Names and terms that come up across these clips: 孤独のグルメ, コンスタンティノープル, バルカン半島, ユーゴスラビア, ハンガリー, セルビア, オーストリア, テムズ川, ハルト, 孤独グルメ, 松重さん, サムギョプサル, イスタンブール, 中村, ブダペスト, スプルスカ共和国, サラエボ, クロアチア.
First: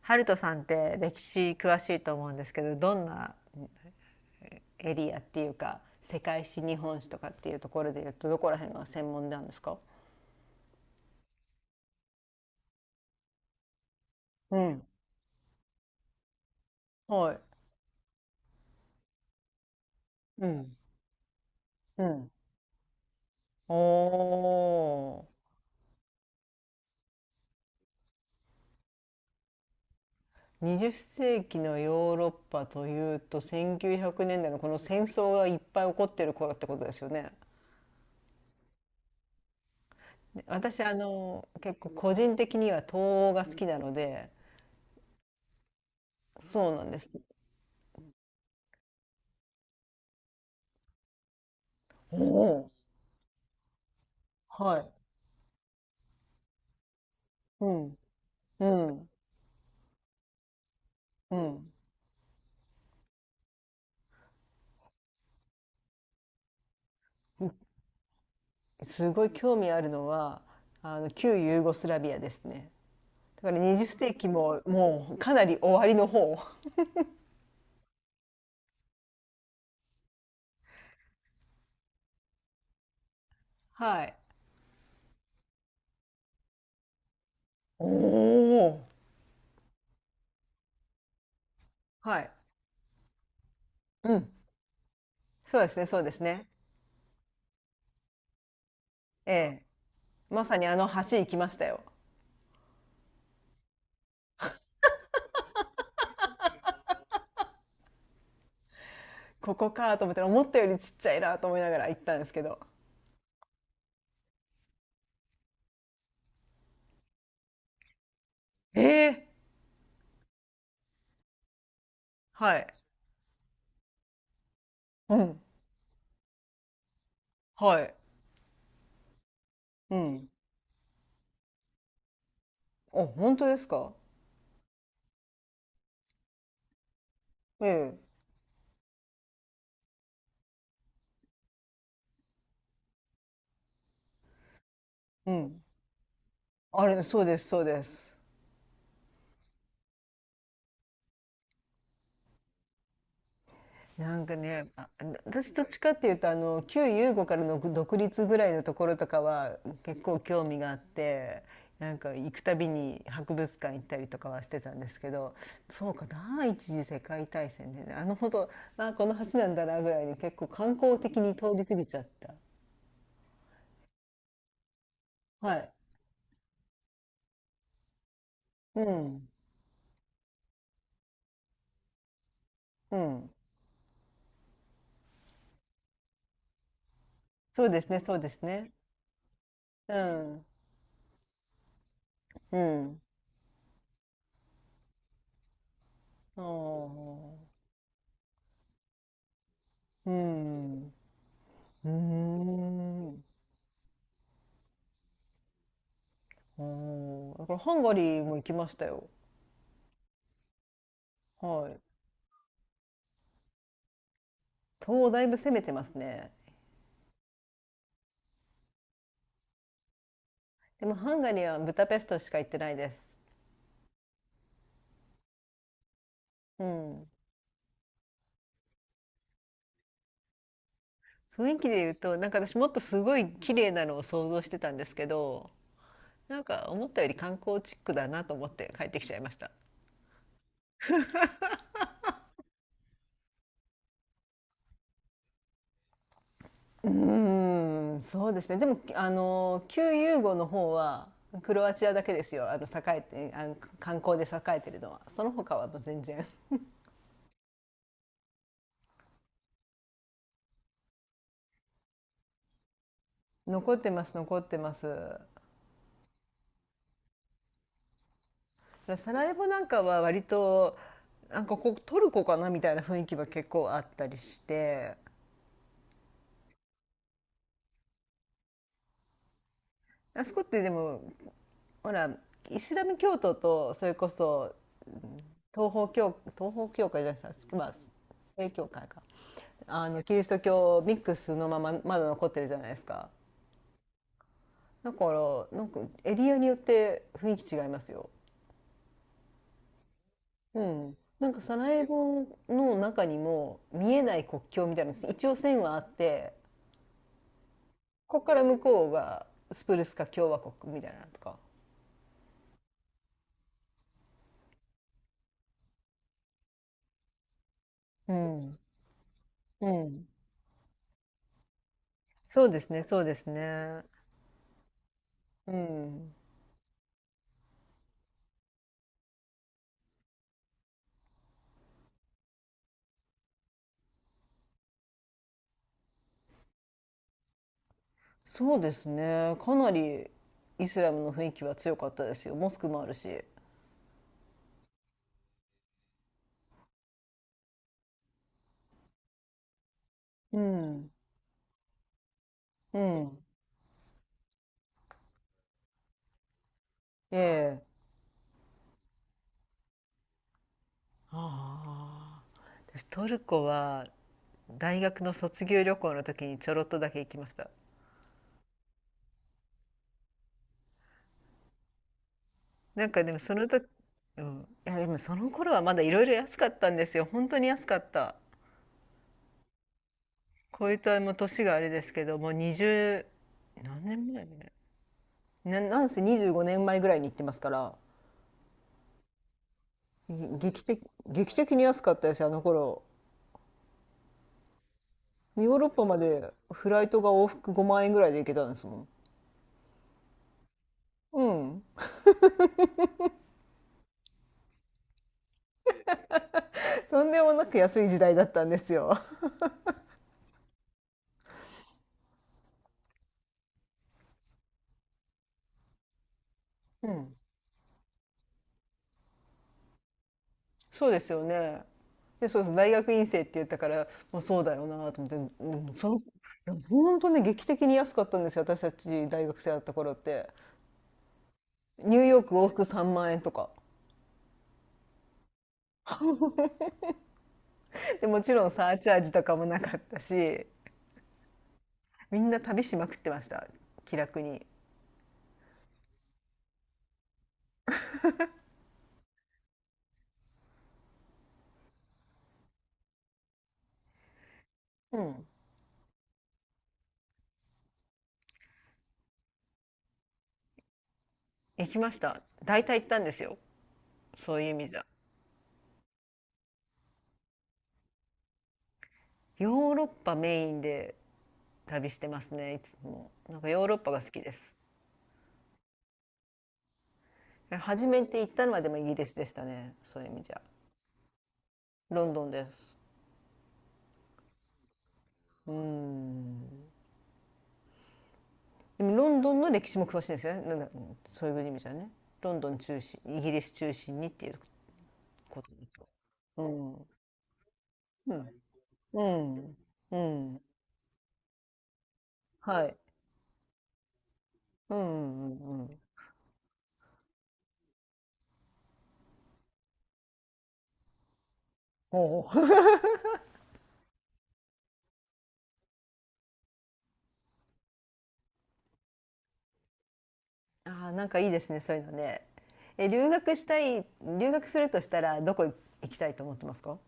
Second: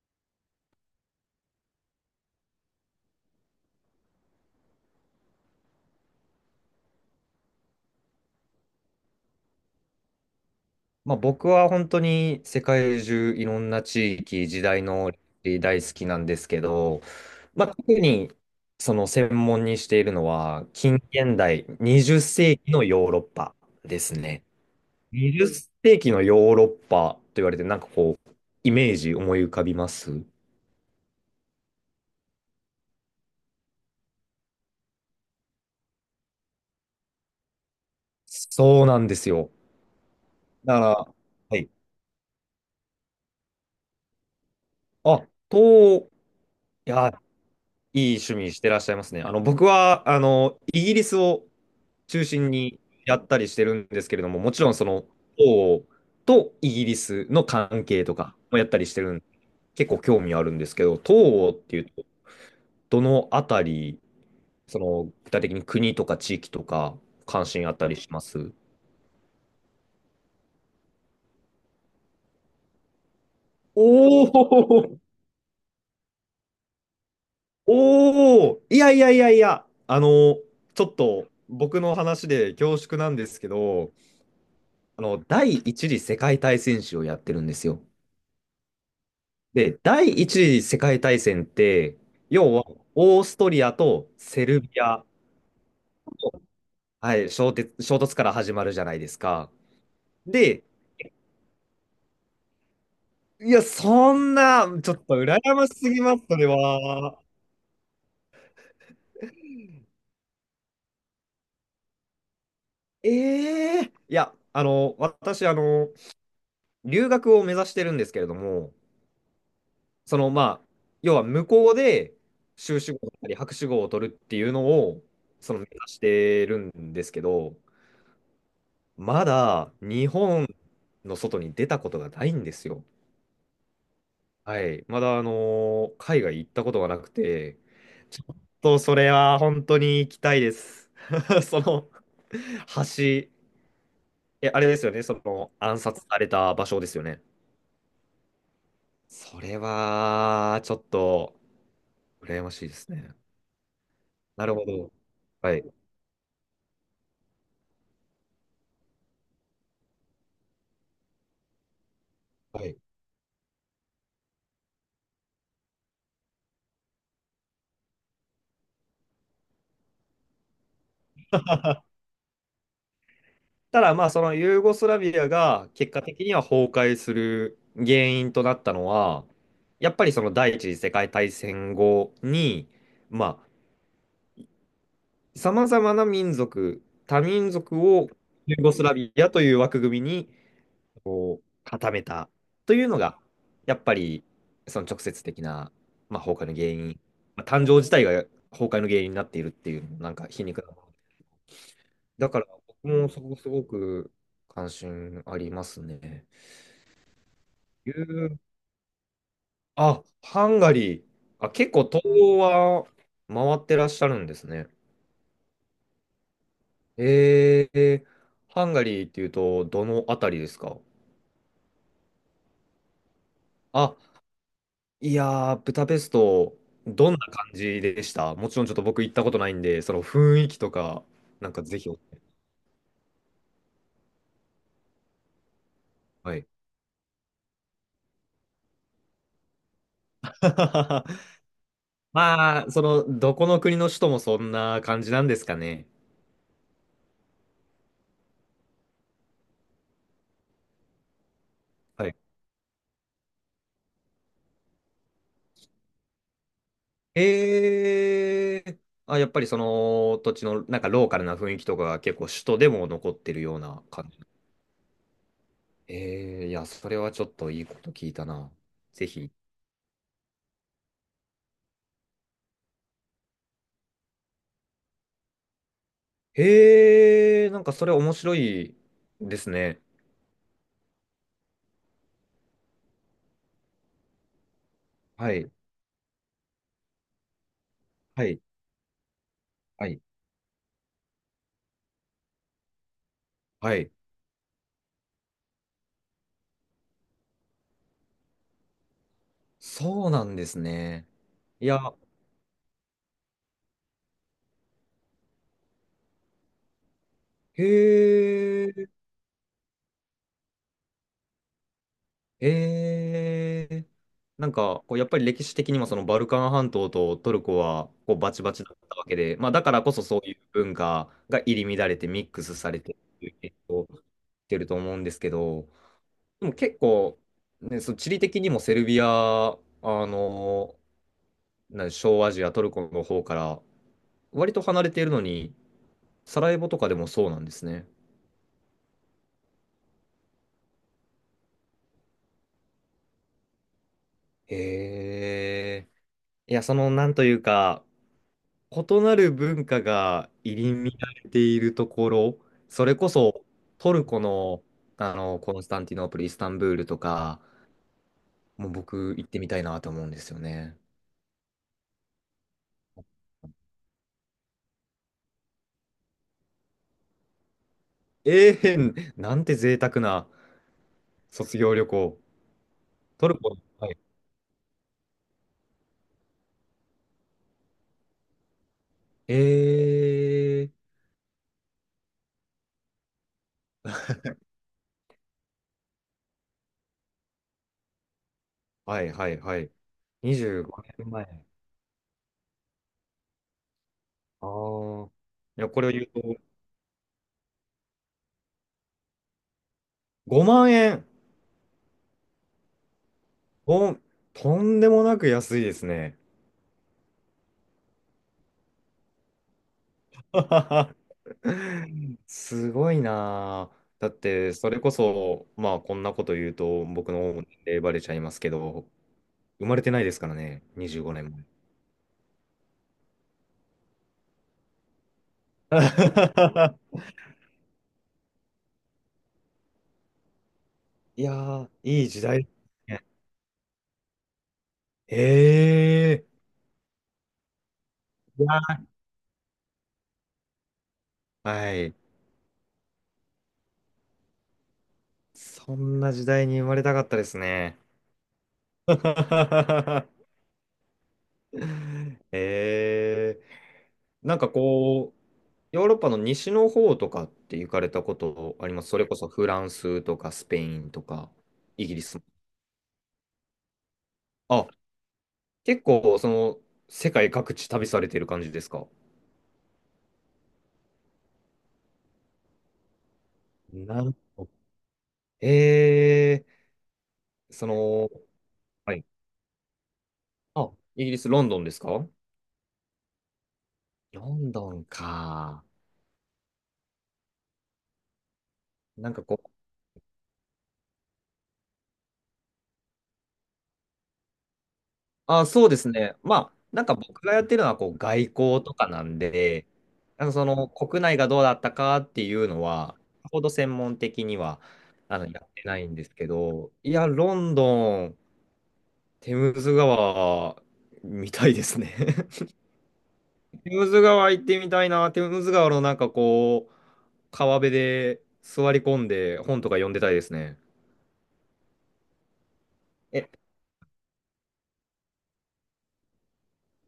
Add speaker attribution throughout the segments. Speaker 1: ハルトさんって歴史詳しいと思うんですけど、どんなエリアっていうか、世界史日本史とかっていうところで言うと、どこら辺が専門なんですか？
Speaker 2: まあ、僕は本当に世界中いろんな地域、
Speaker 1: う
Speaker 2: 時代
Speaker 1: ん、
Speaker 2: の歴史大好きなんですけど、
Speaker 1: はい。
Speaker 2: まあ、特にその専門にしているの
Speaker 1: う
Speaker 2: は
Speaker 1: ん、
Speaker 2: 近現代
Speaker 1: う
Speaker 2: 20
Speaker 1: ん。
Speaker 2: 世紀のヨーロッパですね。
Speaker 1: お
Speaker 2: 20世紀のヨーロッパと言われてなんかこうイメージ思い浮かびます？
Speaker 1: ー。20世紀のヨーロッパというと、1900年代のこの戦争がいっぱい起こってる頃ってことですよね。
Speaker 2: そうなんですよ。
Speaker 1: で、
Speaker 2: だか
Speaker 1: 私
Speaker 2: ら、はい。
Speaker 1: 結構個人的には東欧が好きなので。
Speaker 2: あ、
Speaker 1: そうなん
Speaker 2: い
Speaker 1: です。
Speaker 2: や、いい趣味してらっしゃいますね。僕は、イギリスを
Speaker 1: お
Speaker 2: 中心
Speaker 1: お、
Speaker 2: にやったりしてるんですけれども、もちろん
Speaker 1: は
Speaker 2: そ
Speaker 1: い。
Speaker 2: の、王とイギリスの
Speaker 1: う
Speaker 2: 関
Speaker 1: ん、
Speaker 2: 係とかもや
Speaker 1: う
Speaker 2: ったりして
Speaker 1: ん、
Speaker 2: るんで、結構興味あるんですけど、東
Speaker 1: う
Speaker 2: 欧っ
Speaker 1: ん。
Speaker 2: ていうと、どのあたり、その、具体的に国とか地域とか、関心あったりします？
Speaker 1: すごい興味あるのは旧ユーゴスラビアですね。だから20世
Speaker 2: お
Speaker 1: 紀も
Speaker 2: お、
Speaker 1: もうかなり終わりの方。
Speaker 2: おお、いやいやいやいや、ちょっと僕の話で恐縮なんですけど、
Speaker 1: はい。
Speaker 2: 第一次世界大戦史をやってるんですよ。
Speaker 1: おお。
Speaker 2: で、第一次世界大戦って、
Speaker 1: はい。
Speaker 2: 要はオーストリアと
Speaker 1: うん。
Speaker 2: セルビア、
Speaker 1: そうですね、そうですね。
Speaker 2: はい、衝突から始まるじゃないです
Speaker 1: え
Speaker 2: か。
Speaker 1: え。まさ
Speaker 2: で、
Speaker 1: にあの橋行きましたよ。
Speaker 2: いや、そんな、ちょっと羨ましすぎます、それは。
Speaker 1: ここかと思ったら、思ったよりちっちゃいなと思いながら行ったんですけど。
Speaker 2: ええいや、私、留学を目指してるんですけれども、
Speaker 1: ええ。
Speaker 2: その、まあ、要は向こうで
Speaker 1: はい。
Speaker 2: 修士号だったり博士号を取るっていうのを、
Speaker 1: うん。
Speaker 2: その目指してるんですけど、
Speaker 1: はい。
Speaker 2: まだ
Speaker 1: う
Speaker 2: 日
Speaker 1: ん。
Speaker 2: 本の外に出たことがないんですよ。
Speaker 1: あ、本当ですか？
Speaker 2: はい。まだ、海外行ったことがなくて、
Speaker 1: ええ。
Speaker 2: ちょっとそれは本当に行きたいです。その橋、え、あれですよね。そ
Speaker 1: う
Speaker 2: の
Speaker 1: ん。
Speaker 2: 暗殺された場所
Speaker 1: あ
Speaker 2: です
Speaker 1: れ、
Speaker 2: よ
Speaker 1: そ
Speaker 2: ね。
Speaker 1: うです、そうです。
Speaker 2: それは、ちょっと、羨ましいですね。
Speaker 1: なんか
Speaker 2: なるほ
Speaker 1: ね、あ、
Speaker 2: ど。
Speaker 1: 私
Speaker 2: は
Speaker 1: ど
Speaker 2: い。
Speaker 1: っちかっていうと、旧ユーゴからの独立ぐらいのところとかは結構興味があって、なんか行くた
Speaker 2: は
Speaker 1: び
Speaker 2: い、
Speaker 1: に博物館行ったりとかはしてたんですけど、そうか、第一次世界大戦でね、あのほど、あ、この橋なんだなぐらいに結構観光的に通り過ぎちゃった。
Speaker 2: ただまあそのユーゴスラビア
Speaker 1: は
Speaker 2: が
Speaker 1: い。
Speaker 2: 結果的には崩壊する原因となった
Speaker 1: う
Speaker 2: のは
Speaker 1: ん。
Speaker 2: やっぱりその第一次世界大戦後に、
Speaker 1: うん。
Speaker 2: まあ、さまざまな民族多民
Speaker 1: そう
Speaker 2: 族
Speaker 1: ですね、
Speaker 2: を
Speaker 1: そうです
Speaker 2: ユー
Speaker 1: ね。
Speaker 2: ゴスラビアという枠
Speaker 1: う
Speaker 2: 組みに
Speaker 1: ん。
Speaker 2: 固めた
Speaker 1: う
Speaker 2: というの
Speaker 1: ん。
Speaker 2: が、やっぱりその直接的な、まあ、
Speaker 1: あ
Speaker 2: 崩壊の原因、まあ、
Speaker 1: あ。
Speaker 2: 誕生自体が崩壊の原因になっているっていう、
Speaker 1: う
Speaker 2: なんか皮肉なもの
Speaker 1: ん。うー
Speaker 2: だから、僕もそ
Speaker 1: ん。
Speaker 2: こすごく関心ありますね。
Speaker 1: だからハン
Speaker 2: ユ
Speaker 1: ガリーも
Speaker 2: ー
Speaker 1: 行きましたよ。
Speaker 2: あ、ハンガリー。あ、
Speaker 1: は
Speaker 2: 結
Speaker 1: い。
Speaker 2: 構東欧は回ってらっしゃるんですね。
Speaker 1: 東だいぶ攻めてますね。
Speaker 2: えー、ハンガリーっていうと、どのあたりですか？
Speaker 1: でもハンガリーはブダペストしか行ってないです。
Speaker 2: あ、いやー、ブダペスト、
Speaker 1: うん。
Speaker 2: どんな感じでした？もちろんちょっと僕行ったことないんで、その雰囲気とか、なん
Speaker 1: 雰囲
Speaker 2: か
Speaker 1: 気で
Speaker 2: ぜひ
Speaker 1: 言う
Speaker 2: お、
Speaker 1: と、なんか私もっとすごい綺麗なのを想像してたんですけど、
Speaker 2: は
Speaker 1: なん
Speaker 2: い。
Speaker 1: か思ったより観光チックだなと思って帰ってきちゃいました。
Speaker 2: まあ、その、どこの国の首都もそんな感じなんですかね。
Speaker 1: うーん、そうですね。でも、旧ユーゴの方は、クロアチアだ
Speaker 2: は
Speaker 1: け
Speaker 2: い。
Speaker 1: ですよ。栄えて、観光で栄えてるのは。その他はもう全然。
Speaker 2: えー、あ、やっぱりその土地のなんかローカルな雰囲気とかが結構首都でも残ってる よう
Speaker 1: 残っ
Speaker 2: な
Speaker 1: てま
Speaker 2: 感
Speaker 1: す、
Speaker 2: じ。
Speaker 1: 残ってます。
Speaker 2: ええいや、それはちょっといいこと聞いたな。ぜ
Speaker 1: サラ
Speaker 2: ひ。
Speaker 1: エボなんかは割と、なんかここトルコかなみたいな雰囲気は結構あったりして、
Speaker 2: ええ、なんかそれ面白いですね。
Speaker 1: あそこってでもほら、イスラム教徒とそれこそ
Speaker 2: はい、
Speaker 1: 東方教会じゃないですか、まあ、
Speaker 2: はい、
Speaker 1: 正教会か、
Speaker 2: は
Speaker 1: あ
Speaker 2: い、
Speaker 1: のキリスト教ミックスのまままだ残ってるじゃないですか。
Speaker 2: はい。
Speaker 1: だからなんかエリアによって雰囲気違いますよ。
Speaker 2: そうなんです
Speaker 1: うん、
Speaker 2: ね。
Speaker 1: なんかサ
Speaker 2: い
Speaker 1: ラエ
Speaker 2: や、
Speaker 1: ボの中にも見えない国境みたいなの一応線はあって、
Speaker 2: へ
Speaker 1: こっから向こ
Speaker 2: え、
Speaker 1: うがスプルスカ共和国みたいなのとか。
Speaker 2: ええ、なんか、こうやっぱり歴史的にもそのバルカン半島とトルコは
Speaker 1: う
Speaker 2: こうバチバ
Speaker 1: ん。
Speaker 2: チだったわけで、まあだ
Speaker 1: う
Speaker 2: からこそ
Speaker 1: ん。
Speaker 2: そういう文化が入り乱れてミック
Speaker 1: そう
Speaker 2: ス
Speaker 1: です
Speaker 2: され
Speaker 1: ね、
Speaker 2: てっ
Speaker 1: そうで
Speaker 2: て
Speaker 1: す
Speaker 2: いう影響
Speaker 1: ね。
Speaker 2: を受けてると思うんですけ
Speaker 1: う
Speaker 2: ど、
Speaker 1: ん。
Speaker 2: でも結構、ね、その地理的にもセルビア、あの、な、小アジア、トルコの方から割と離れているのに、サラエボとかでもそうなんですね。
Speaker 1: そうですね。かなりイスラムの雰囲気は強かったですよ。モスクもあるし。
Speaker 2: へえ。いや、その、なんというか、異なる文化が
Speaker 1: う
Speaker 2: 入り乱
Speaker 1: ん。
Speaker 2: れているところ、
Speaker 1: う
Speaker 2: それこ
Speaker 1: ん。
Speaker 2: そトルコの、コンスタンティノープル、イスタンブールと
Speaker 1: え
Speaker 2: か、
Speaker 1: え。
Speaker 2: もう僕行ってみたいなと思うんですよね。
Speaker 1: ああ。私トルコは大学の卒業旅行の時にちょろっとだけ行きました。
Speaker 2: ええ、なんて贅沢な卒業旅行。
Speaker 1: なんかでも
Speaker 2: ト
Speaker 1: そ
Speaker 2: ル
Speaker 1: の
Speaker 2: コ。
Speaker 1: 時、うん。いやでもその頃はまだいろいろ安かったんですよ。本当に安かった。こ
Speaker 2: え
Speaker 1: いつ
Speaker 2: え、
Speaker 1: はもう年があれですけど、もう20、何年前ね、なんせ25年前ぐらいに行ってますから、
Speaker 2: はいはいはい。
Speaker 1: ぎ
Speaker 2: 25
Speaker 1: 劇的、
Speaker 2: 年
Speaker 1: 劇
Speaker 2: 前。
Speaker 1: 的に安かったですよ、あの頃。
Speaker 2: ああ。
Speaker 1: ヨー
Speaker 2: い
Speaker 1: ロ
Speaker 2: や、
Speaker 1: ッ
Speaker 2: こ
Speaker 1: パ
Speaker 2: れを
Speaker 1: ま
Speaker 2: 言うと、
Speaker 1: でフライトが往復5万円ぐらいで行けたんですもん。
Speaker 2: 5万円。
Speaker 1: うん。
Speaker 2: お、とんでもなく安いですね。
Speaker 1: とんでもなく安い時代だったんですよ。
Speaker 2: すごいなあ。だって、それこそ、まあ、こんなこと言うと、
Speaker 1: う
Speaker 2: 僕
Speaker 1: ん。
Speaker 2: の方も年齢バレちゃいますけど、生まれてないですからね、
Speaker 1: そうで
Speaker 2: 25
Speaker 1: す
Speaker 2: 年
Speaker 1: よ
Speaker 2: 前。
Speaker 1: ね。で、そうそう、大学院生って言ったから、もうそうだよなと思って、うん、いや 本当ね、劇的に安かったんですよ、私たち大学生だった頃って。
Speaker 2: いやー、
Speaker 1: ニュー
Speaker 2: いい
Speaker 1: ヨ
Speaker 2: 時
Speaker 1: ーク
Speaker 2: 代
Speaker 1: 往
Speaker 2: で
Speaker 1: 復
Speaker 2: す
Speaker 1: 3
Speaker 2: ね。
Speaker 1: 万円とか。
Speaker 2: ええ、
Speaker 1: でもち
Speaker 2: い
Speaker 1: ろんサー
Speaker 2: や、
Speaker 1: チャージとかもなかったし、
Speaker 2: はい。
Speaker 1: みんな旅しまくってました、気楽に。
Speaker 2: そんな時代に生まれたかったですね。えー、なんか
Speaker 1: う
Speaker 2: こう、
Speaker 1: ん、
Speaker 2: ヨーロッパの西の方とかって行かれたことあります？それこそフランスとかスペインとか
Speaker 1: 行き
Speaker 2: イ
Speaker 1: ま
Speaker 2: ギ
Speaker 1: し
Speaker 2: リス
Speaker 1: た。
Speaker 2: も。
Speaker 1: 大体行ったんですよ、そういう意
Speaker 2: あ、
Speaker 1: 味じゃ。
Speaker 2: 結構その世界各地旅されてる感じですか？
Speaker 1: ヨーロッパメインで旅してますね、いつも。なんかヨーロッパが
Speaker 2: な
Speaker 1: 好
Speaker 2: る
Speaker 1: きです。
Speaker 2: ほど。えー、そ
Speaker 1: 初め
Speaker 2: の、
Speaker 1: て行ったのはでもイギ
Speaker 2: は
Speaker 1: リ
Speaker 2: い。
Speaker 1: スでしたね、そういう意味じゃ。
Speaker 2: あ、イギリス、ロンドンです
Speaker 1: ロ
Speaker 2: か？
Speaker 1: ンドンです。
Speaker 2: ロンドン
Speaker 1: うー
Speaker 2: か。
Speaker 1: ん、でもロ
Speaker 2: なん
Speaker 1: ン
Speaker 2: か
Speaker 1: ドン
Speaker 2: こ
Speaker 1: の
Speaker 2: う、
Speaker 1: 歴史も詳しいんですよね、なんだ、そういう意味じゃね、ロンドン中心イギリス中心にっていうこ
Speaker 2: あ、
Speaker 1: と
Speaker 2: そうで
Speaker 1: だ
Speaker 2: すね。ま
Speaker 1: と。う
Speaker 2: あ、な
Speaker 1: ん、
Speaker 2: んか僕がやってるのはこう
Speaker 1: う
Speaker 2: 外交
Speaker 1: ん、
Speaker 2: とか
Speaker 1: う
Speaker 2: なん
Speaker 1: ん、
Speaker 2: で、
Speaker 1: う
Speaker 2: なんか
Speaker 1: ん、
Speaker 2: その国内がどうだったかっていうの
Speaker 1: はい。
Speaker 2: は、さほど専門的には
Speaker 1: うん、う
Speaker 2: やっ
Speaker 1: ん、
Speaker 2: て
Speaker 1: うん。
Speaker 2: ないんですけど、いや、ロンドン、テムズ川みたいですね。
Speaker 1: おお。
Speaker 2: テムズ川行ってみたいな。テムズ川のなんかこう、川辺で座り込んで本とか読んでたいですね。
Speaker 1: ああ、なんかいいですね、そういうのね。え、留
Speaker 2: え、
Speaker 1: 学したい、留学するとしたら、どこ行きたいと思ってますか？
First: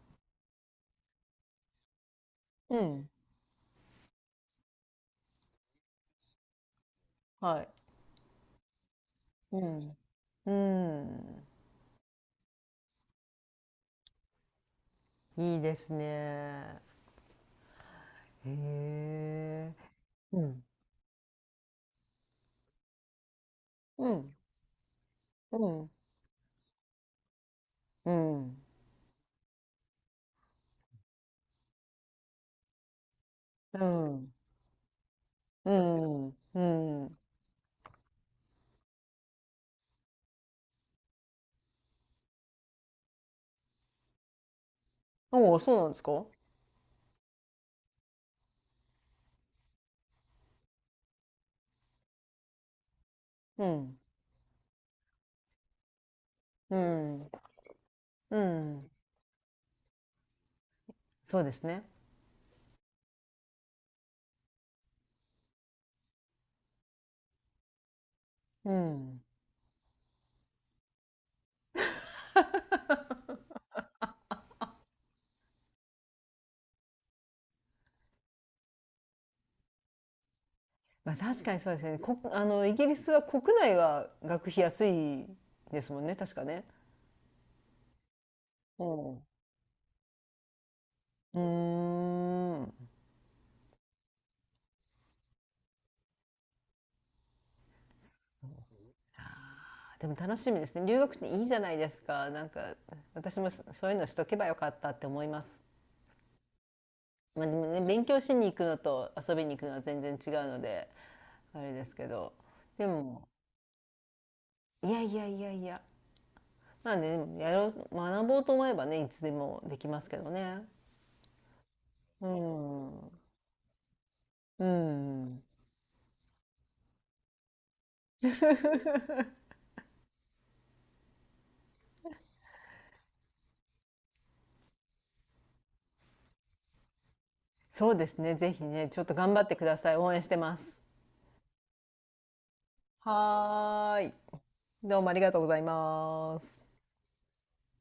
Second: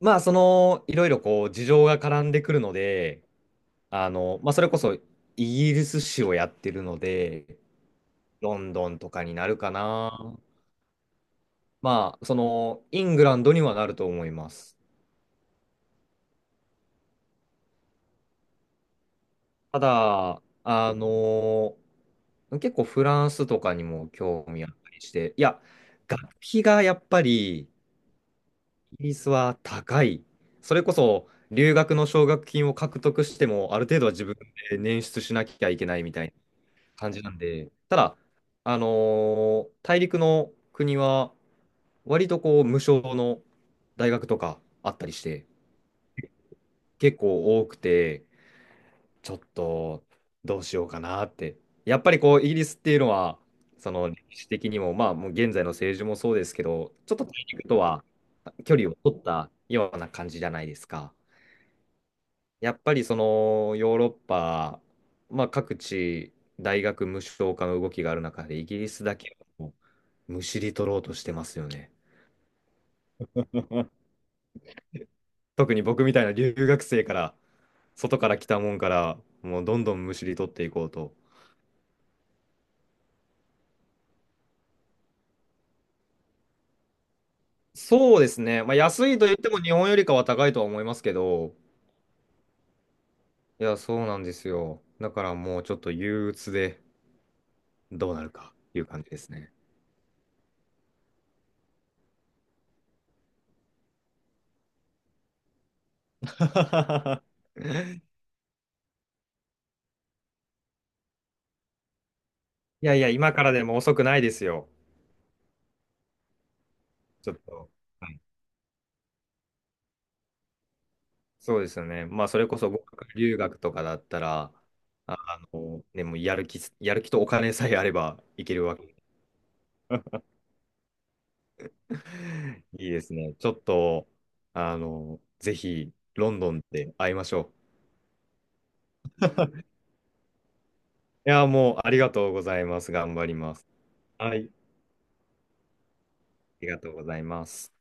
Speaker 2: まあそのいろいろこう事情が絡んでくるの
Speaker 1: うん。
Speaker 2: で、まあ、それこそイギリス史をやってるので、
Speaker 1: はい。
Speaker 2: ロンドンとかになる
Speaker 1: う
Speaker 2: か
Speaker 1: ん。
Speaker 2: な。
Speaker 1: うん。
Speaker 2: まあ、その、イングランドにはなると思います。
Speaker 1: いいですね。へえ。
Speaker 2: た
Speaker 1: う
Speaker 2: だ、
Speaker 1: ん。
Speaker 2: 結構フランスとかに
Speaker 1: う
Speaker 2: も
Speaker 1: ん。
Speaker 2: 興味あったりして、い
Speaker 1: う
Speaker 2: や、
Speaker 1: ん。
Speaker 2: 学費がやっぱりイ
Speaker 1: うん。
Speaker 2: ギリスは高い。それこそ留学の奨学金を獲得しても、
Speaker 1: う
Speaker 2: ある程度は自
Speaker 1: ん。
Speaker 2: 分で捻出しなきゃ
Speaker 1: う
Speaker 2: いけないみた
Speaker 1: ん。
Speaker 2: いな
Speaker 1: う
Speaker 2: 感
Speaker 1: ん。
Speaker 2: じなんで、ただ、あの大陸の国は割とこう無償の大学とかあったりして
Speaker 1: おお、そうなんですか？
Speaker 2: 結構多くて、ちょっとどうしようかなって。やっぱりこうイギリスっていうのは、
Speaker 1: う
Speaker 2: そ
Speaker 1: ん。
Speaker 2: の歴史的にも、まあ、もう現在の政治もそうですけ
Speaker 1: う
Speaker 2: ど、ちょっと
Speaker 1: ん。
Speaker 2: 大陸とは
Speaker 1: う
Speaker 2: 距離
Speaker 1: ん。
Speaker 2: を取ったような感じじゃないですか。
Speaker 1: そうですね。
Speaker 2: やっぱりそのヨーロッパ、まあ各地、大学無償化の動きがある中でイ
Speaker 1: う
Speaker 2: ギリスだ
Speaker 1: ん。
Speaker 2: けをむしり取ろうとしてますよね。 特に僕みたいな留学生から、外から来たもんから、もうどんどんむしり取っていこう
Speaker 1: ま
Speaker 2: と。
Speaker 1: あ、確かにそうですね、あのイギリスは国内は学費安いですもんね、確かね。
Speaker 2: そうですね。まあ、安い
Speaker 1: お、
Speaker 2: と言っても日本よりかは高いとは思いますけ
Speaker 1: う
Speaker 2: ど、
Speaker 1: ん、うーん。
Speaker 2: いや、そうなんですよ。だからもうちょっと憂鬱で、どうなるかっていう感じですね。
Speaker 1: でも楽しみですね、留学っていいじゃないですか、なんか私もそそういうのしとけばよかったって思います。まあ、でもね、勉強しに行くのと遊びに行くのは全然違うのであれですけど、で
Speaker 2: いやいや、
Speaker 1: も
Speaker 2: 今からでも遅くないですよ。
Speaker 1: いやいやいやいや、まあね、で
Speaker 2: ちょっ
Speaker 1: もやろ
Speaker 2: と。
Speaker 1: う
Speaker 2: はい、
Speaker 1: 学ぼうと思えばね、いつでもできますけどね。
Speaker 2: そうですよね。ま
Speaker 1: う
Speaker 2: あ、それこそ語
Speaker 1: ん、
Speaker 2: 学留学とかだったら、
Speaker 1: うん。
Speaker 2: ね、もうやる気とお金さえあればいけるわけ。 いいですね。ちょっと、ぜひ、ロンドンで会いましょ
Speaker 1: そうですね。ぜひね、ちょっと頑張ってください。応援してます。
Speaker 2: う。いや、もう、ありがとうございます。頑張ります。
Speaker 1: はーい。
Speaker 2: はい。あ
Speaker 1: どうもありがとうございます。
Speaker 2: りがとうございます。